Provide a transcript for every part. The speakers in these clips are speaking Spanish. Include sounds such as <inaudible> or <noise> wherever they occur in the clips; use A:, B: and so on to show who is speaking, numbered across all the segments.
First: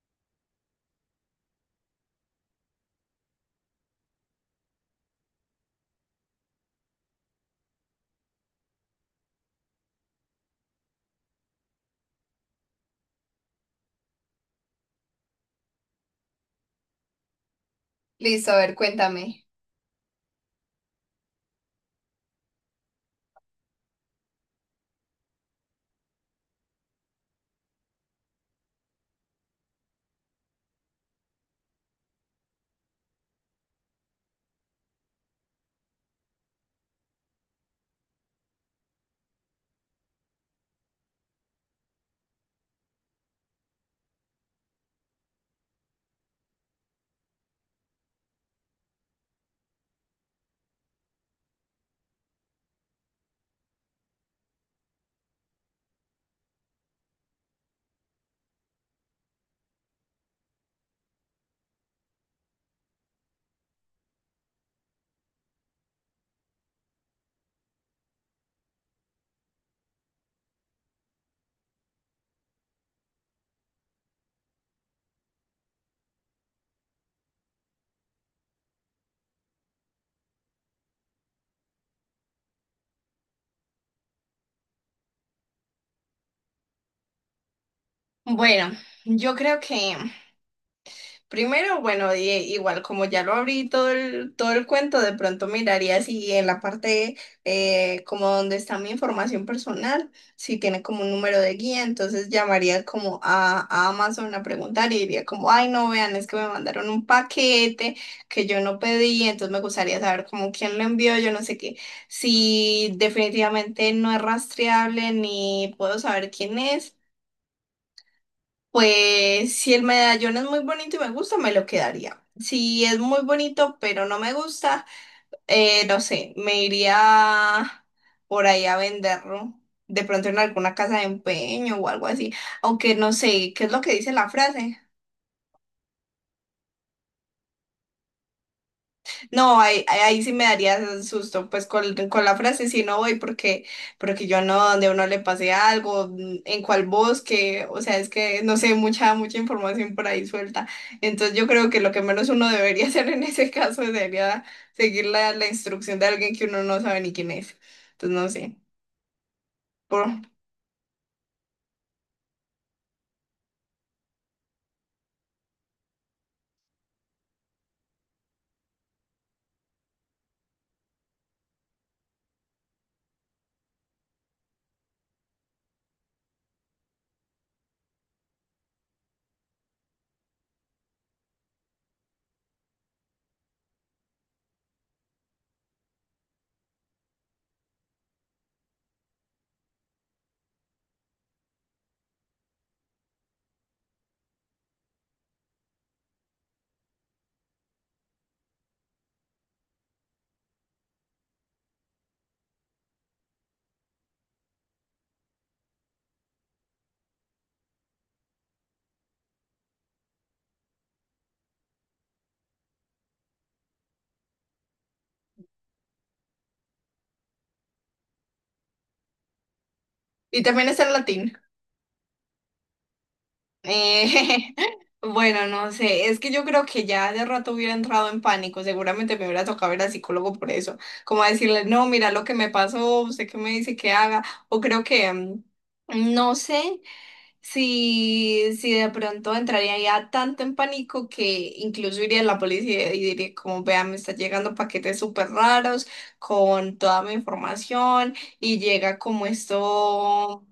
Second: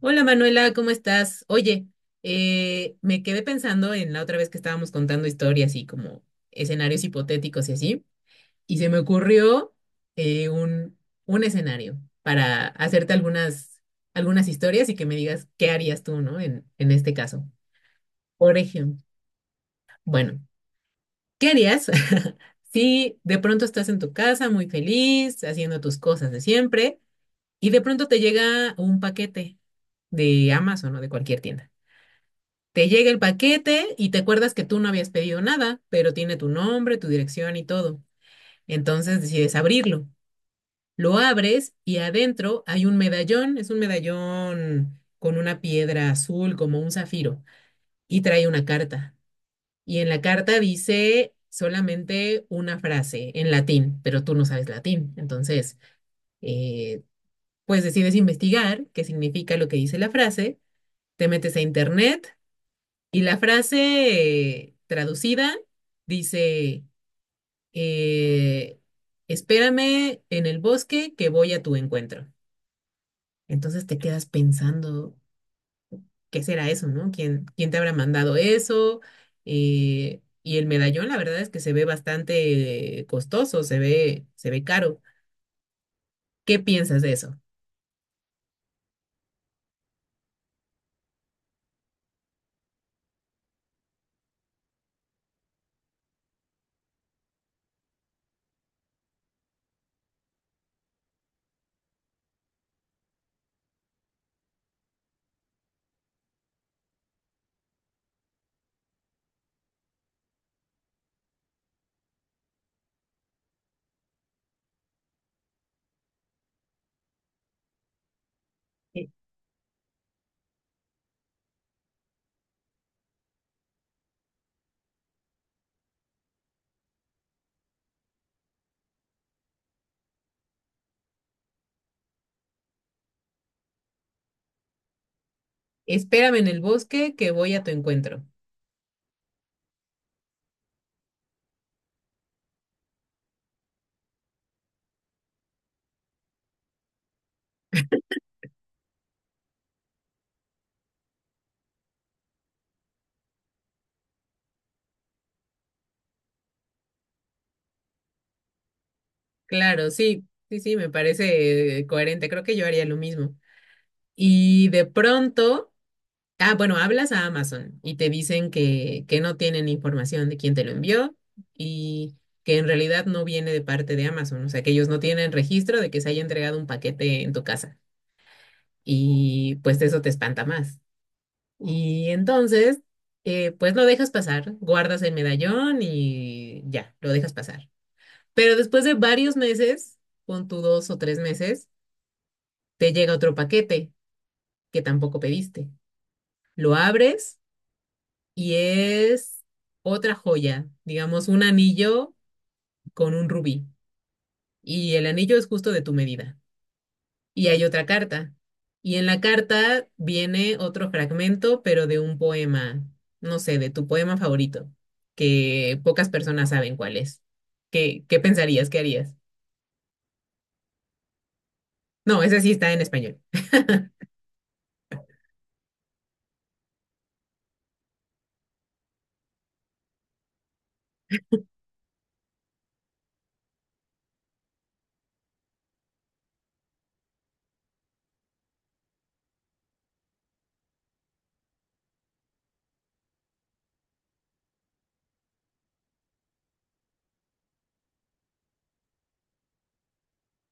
A: Hola Manuela, ¿cómo estás? Oye, me quedé pensando en la otra vez que estábamos contando historias y como escenarios hipotéticos y así, y se me ocurrió eh, un, un escenario para hacerte algunas historias y que me digas qué harías tú, ¿no? En este caso.
B: Listo,
A: Por
B: a ver,
A: ejemplo,
B: cuéntame.
A: bueno, ¿qué harías <laughs> si de pronto estás en tu casa muy feliz, haciendo tus cosas de siempre, y de pronto te llega un paquete de Amazon o de cualquier tienda? Te llega el paquete y te acuerdas que tú no habías pedido nada, pero tiene tu nombre, tu dirección y todo. Entonces decides abrirlo. Lo abres y adentro hay un medallón, es un medallón con una piedra azul como un zafiro y trae una carta. Y en la carta dice solamente una frase en latín, pero tú no sabes latín. Entonces, eh, pues decides investigar qué significa lo que dice la frase, te metes a internet. Y la frase traducida dice, eh, espérame en el bosque que voy a tu encuentro. Entonces te quedas pensando, ¿qué será eso, no? Quién te habrá mandado eso? Y el medallón, la verdad es que se ve bastante costoso, se ve caro. ¿Qué piensas de eso?
B: Bueno, yo creo que primero, bueno, igual como ya lo abrí todo el cuento, de pronto miraría si en la parte como donde está mi información personal, si tiene como un número de guía, entonces llamaría como a Amazon a preguntar y diría como, ay, no, vean, es que me mandaron un paquete que yo no pedí, entonces me gustaría saber como quién lo envió, yo no sé qué, si definitivamente no es rastreable ni puedo saber quién es.
A: Eh,
B: Pues si el medallón es muy bonito y me gusta, me lo quedaría. Si es muy bonito pero no me gusta, no sé, me iría por ahí a venderlo. De pronto en alguna casa de empeño o algo así. Aunque no sé, ¿qué es lo que dice la frase?
A: Espérame en el bosque que voy a tu encuentro.
B: No, ahí sí me daría susto, pues con la frase sí no voy porque, porque yo no, donde uno le pase algo, en cuál bosque, o sea, es que no sé, mucha información por ahí suelta. Entonces yo creo que lo que menos uno debería <laughs> hacer en ese caso sería seguir la instrucción de alguien que uno no sabe ni quién es. Entonces no sé.
A: Claro,
B: Por...
A: sí, sí, sí, me parece coherente. Creo que yo haría lo mismo. Y de pronto... Ah, bueno, hablas a Amazon y te dicen que no tienen información de quién te lo envió y que en realidad no viene de parte de Amazon, o sea, que ellos no tienen registro de que se haya entregado un paquete en tu casa y pues eso te espanta más. Y entonces, pues lo dejas pasar, guardas el medallón y ya, lo dejas pasar. Pero después de varios meses, pon tú dos o tres meses, te llega otro paquete que tampoco pediste. Lo abres y es otra joya, digamos, un anillo con un rubí. Y el anillo es justo de tu medida. Y hay otra carta. Y en la carta viene otro fragmento, pero de un poema, no sé, de tu poema favorito, que pocas personas saben cuál es. Qué pensarías? ¿Qué harías?
B: Y también está el latín.
A: No, ese sí está en español.
B: Eh, <laughs> bueno, no sé, es que yo creo que ya de rato hubiera entrado en pánico, seguramente me hubiera tocado ir al psicólogo por eso, como a decirle, no, mira lo que me pasó, usted qué me dice que haga, o creo que, no sé si de pronto entraría ya tanto en pánico que incluso iría a la policía y diría, como vea, me están llegando paquetes súper raros con toda mi información y llega como esto,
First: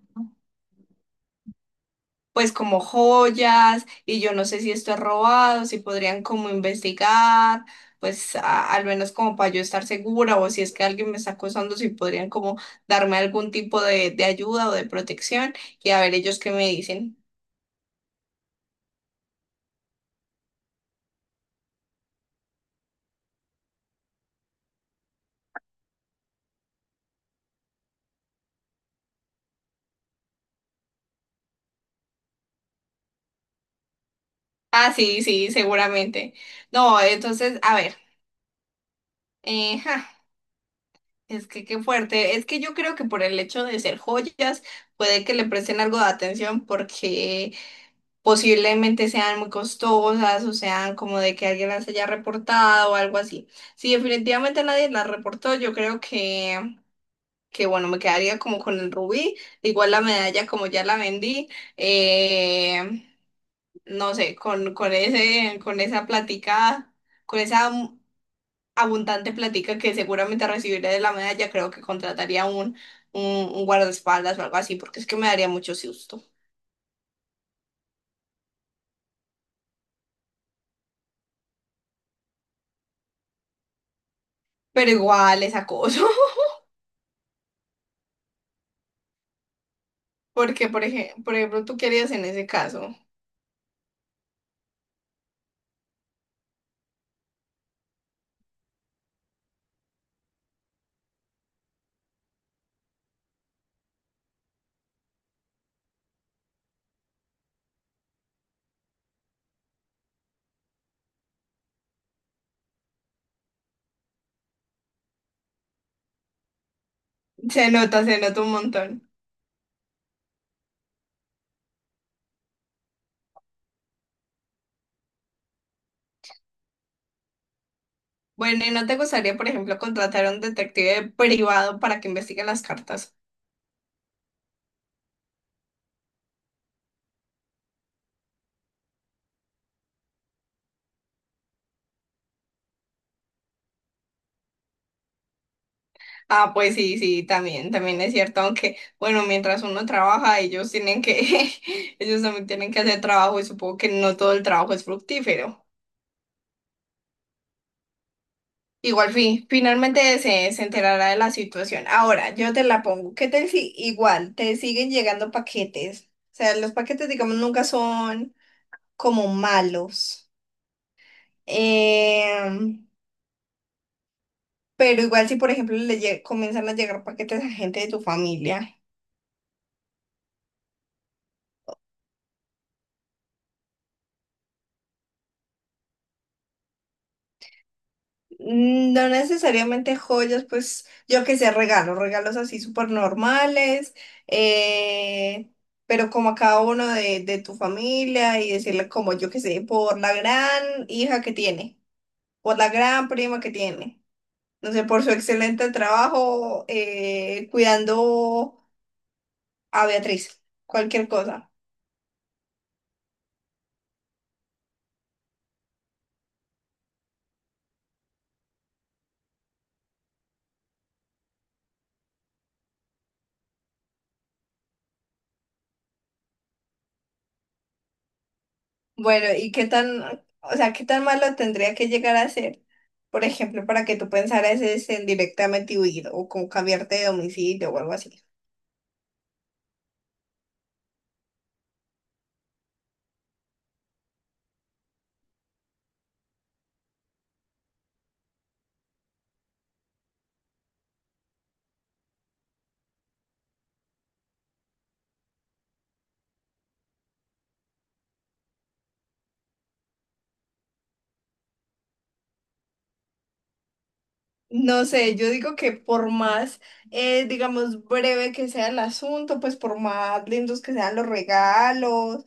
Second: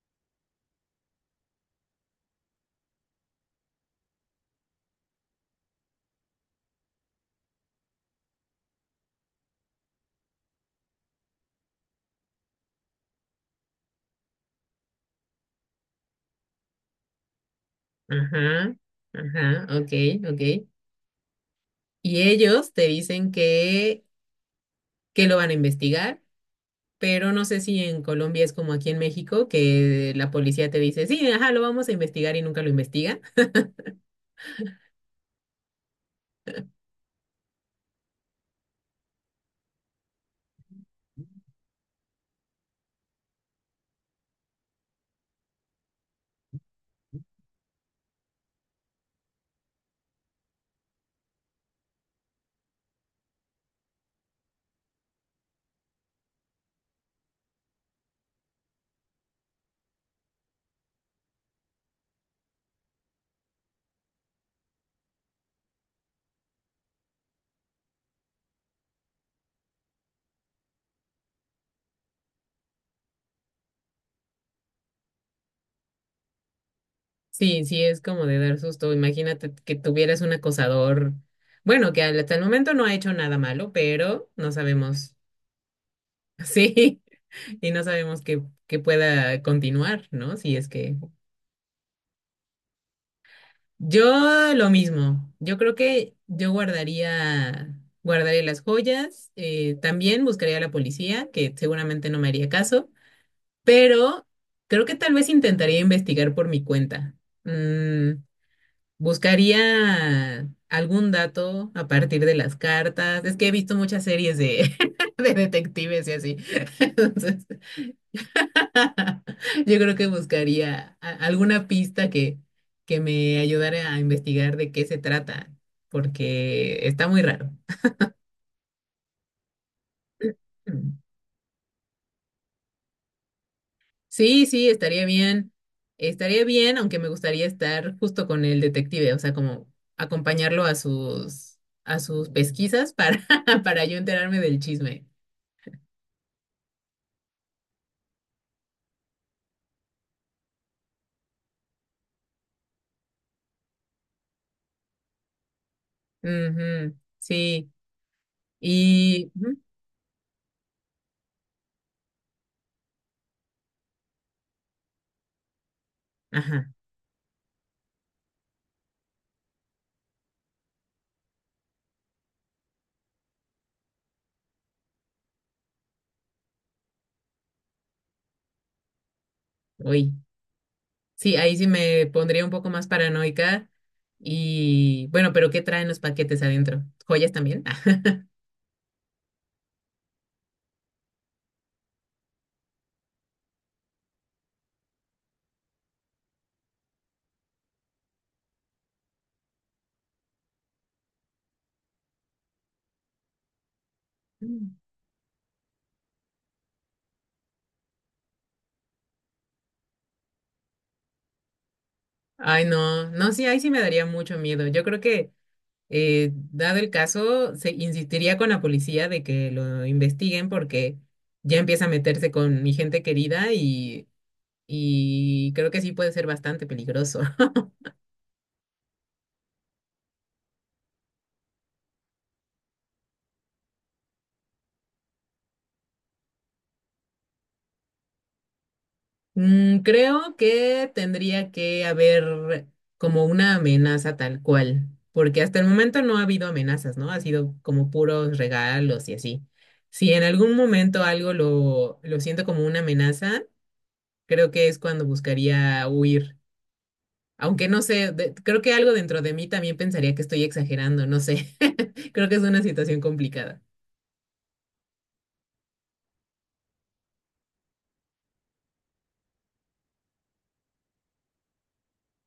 B: pues como joyas y yo no sé si esto es robado, si podrían como investigar, pues al menos como para yo estar segura o si es que alguien me está acosando, si podrían como darme algún tipo de ayuda o de protección y a ver ellos qué me dicen.
A: Ajá, ajá, ok, ok. Y ellos te dicen que lo van a investigar, pero no sé si en Colombia es como aquí en México, que la policía te dice, sí, ajá, lo vamos a investigar y nunca lo investiga.
B: Ah, sí, sí, seguramente. No, entonces, a ver, ja, es que qué fuerte, es que yo creo que por el hecho de ser joyas puede que le presten algo de atención porque... posiblemente sean muy costosas o sean como de que alguien las haya reportado o algo así. Si definitivamente nadie las reportó, yo creo que bueno, me quedaría como con el rubí, igual la medalla como ya la vendí, eh, no sé, con ese, con esa plática, con esa abundante plática que seguramente recibiré de la medalla, creo que contrataría un, un guardaespaldas o algo así, porque es que me daría mucho susto.
A: Sí, sí, es como de dar susto. Imagínate que tuvieras un acosador, bueno, que hasta el momento no ha hecho nada malo, pero no
B: Pero
A: sabemos,
B: igual es acoso.
A: <laughs> sí, y no sabemos que pueda continuar, ¿no? Si es
B: Porque,
A: que...
B: por ejemplo, tú querías en ese caso.
A: Yo lo mismo, yo creo que yo guardaría las joyas, también buscaría a la policía, que seguramente no me haría caso, pero creo que tal vez intentaría investigar por mi cuenta. Mm, buscaría algún dato a partir de las cartas. Es que he visto muchas series de, <laughs> de detectives y así. <laughs> Entonces,
B: Se nota un montón.
A: <laughs> yo creo que buscaría alguna pista que me ayudara a investigar de qué se trata, porque está muy raro.
B: Bueno, ¿y no te gustaría, por ejemplo, contratar a un
A: Mm.
B: detective privado para que investigue las cartas?
A: Sí, sí, estaría bien. Estaría bien, aunque me gustaría estar justo con el detective, o sea, como acompañarlo a sus pesquisas para <laughs> para yo enterarme del chisme.
B: Ah, pues sí, sí, también, también es cierto, aunque, bueno, mientras uno trabaja, ellos tienen que, <laughs> ellos también tienen que hacer trabajo y supongo que no todo el trabajo es fructífero.
A: Ujú, sí.
B: Igual,
A: Y ujú,
B: finalmente se enterará de la situación. Ahora, yo te la pongo. ¿Qué tal si igual te siguen llegando paquetes? O sea,
A: ajá,
B: los paquetes, digamos, nunca son como malos. Em, pero igual si, por ejemplo, comienzan a llegar paquetes a gente de tu familia,
A: uy. Sí, ahí sí me pondría un poco más paranoica y bueno, pero ¿qué traen los paquetes adentro? ¿Joyas también? <laughs>
B: mm, no necesariamente joyas, pues yo que sé, regalos, regalos así súper normales, eh, pero como a cada uno de tu familia y decirle como yo que sé, por la gran hija que tiene, por la gran prima que tiene, no
A: Mm.
B: sé, por su excelente trabajo cuidando a Beatriz, cualquier cosa.
A: Ay, no, no, sí, ahí sí me daría mucho miedo. Yo creo que dado el caso, se insistiría con la policía de que lo investiguen porque ya empieza a meterse con mi gente querida y creo que sí puede ser bastante peligroso. <laughs>
B: Bueno, ¿y qué tan, o sea, qué tan malo tendría que llegar a ser, por ejemplo, para que tú pensaras es en directamente huir o con cambiarte de domicilio o algo así?
A: Mm, creo que tendría que haber como una amenaza tal cual, porque hasta el momento no ha habido amenazas, ¿no? Ha sido como puros regalos y así. Si en algún momento algo lo siento como una amenaza, creo que es cuando buscaría huir. Aunque no sé, creo que algo dentro de mí también pensaría que estoy exagerando, no sé. <laughs> Creo que es una situación complicada.
B: No sé, yo digo que por más, digamos, breve que sea el asunto, pues por más lindos que sean los regalos,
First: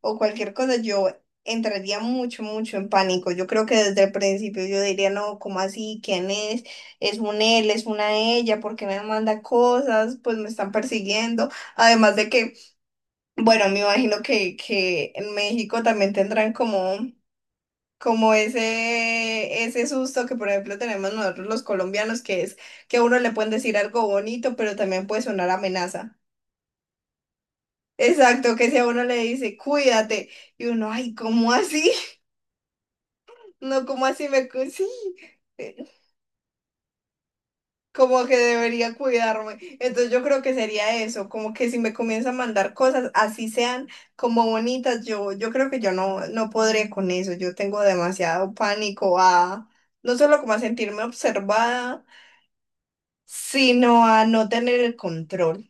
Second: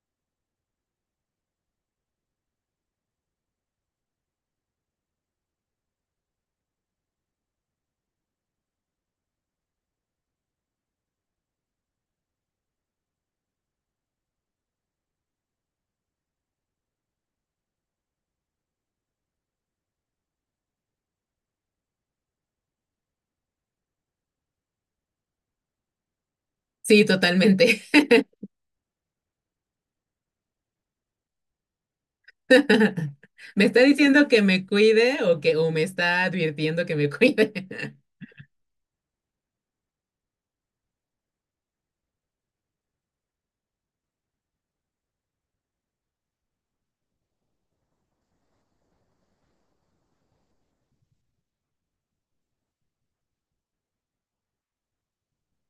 B: o cualquier cosa, yo entraría mucho, mucho en pánico. Yo creo que desde el principio yo diría, no, ¿cómo así? ¿Quién es? ¿Es un él? ¿Es una ella? ¿Por qué me manda cosas? Pues me están persiguiendo. Además de que, bueno, me imagino que en México también tendrán como... como ese susto que por ejemplo tenemos nosotros los colombianos, que es que a uno le pueden decir algo bonito, pero también puede sonar amenaza.
A: Sí, totalmente. <laughs>
B: Exacto, que si a uno le dice, cuídate, y uno, ay, ¿cómo así?
A: <laughs> ¿Me está
B: No, como
A: diciendo
B: así
A: que
B: me...
A: me
B: Sí,
A: cuide o que o
B: eh,
A: me está advirtiendo que me cuide? <laughs>
B: como que debería cuidarme. Entonces yo creo que sería eso, como que si me comienza a mandar cosas, así sean como bonitas, yo creo que yo no podré con eso. Yo tengo demasiado pánico a no solo como a sentirme observada, sino a no tener el control.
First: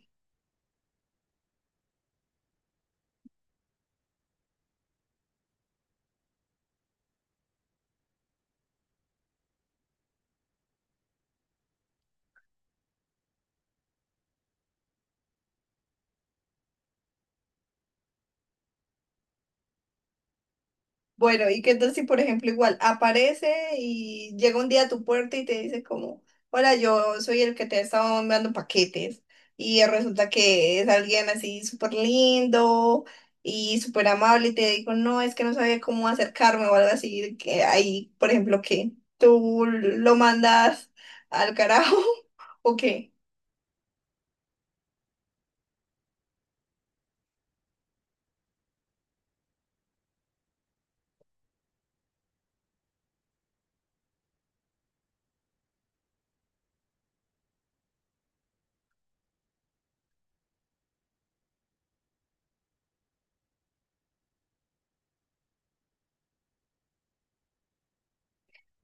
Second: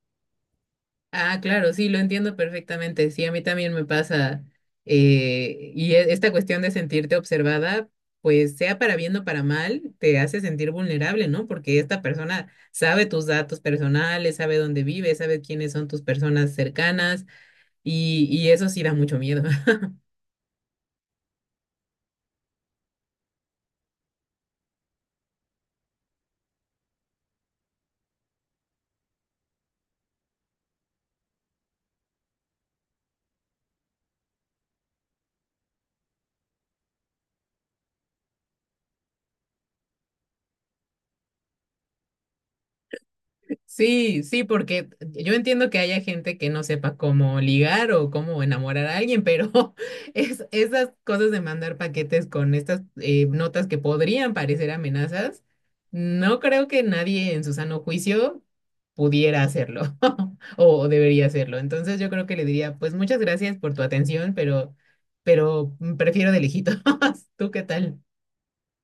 A: Ah, claro, sí, lo entiendo perfectamente. Sí, a mí también me pasa. Y esta cuestión de sentirte observada, pues sea para bien o para mal, te hace sentir vulnerable, ¿no? Porque esta persona sabe tus datos personales, sabe dónde vives, sabe quiénes son tus personas cercanas y eso sí da mucho miedo. <laughs>
B: Bueno, ¿y qué tal si, por ejemplo, igual aparece y llega un día a tu puerta y te dice como, hola, yo soy el que te ha estado enviando paquetes? Y resulta que es alguien así súper lindo y súper amable y te digo, no, es que no sabía cómo acercarme o algo así, que ahí, por ejemplo, que tú lo mandas al carajo <laughs> o qué.
A: Sí, sí, porque yo entiendo que haya gente que no sepa cómo ligar o cómo enamorar a alguien, pero <laughs> esas cosas de mandar paquetes con estas notas que podrían parecer amenazas, no creo que nadie en su sano juicio pudiera hacerlo <laughs> o debería hacerlo. Entonces yo creo que le diría, pues muchas gracias por tu atención, pero prefiero de lejitos. <laughs> ¿Tú qué tal?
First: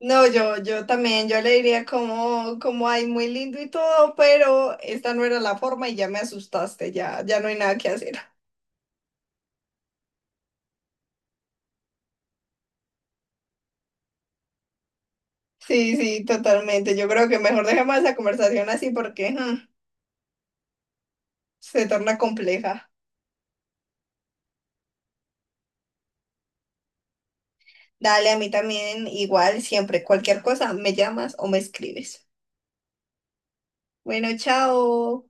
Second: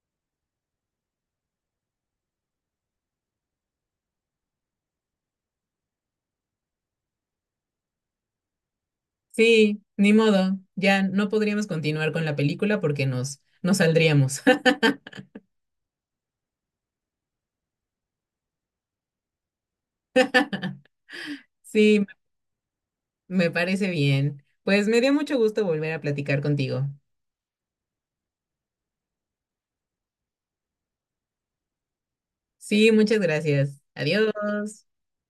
B: No, yo también, yo le diría como, como, ay, muy lindo y todo, pero esta no era la forma y ya me asustaste, ya, ya no hay nada que hacer. <laughs>
A: Sí, ni modo, ya no podríamos continuar con la película porque nos saldríamos.
B: Sí, sí, totalmente. Yo creo que mejor dejemos esa conversación así porque mm, se
A: Sí,
B: torna compleja.
A: me parece bien. Pues me dio mucho gusto volver a platicar contigo.
B: Dale, a mí también, igual, siempre, cualquier cosa, me llamas o me escribes.
A: Sí, muchas gracias.
B: Bueno,
A: Adiós.
B: chao.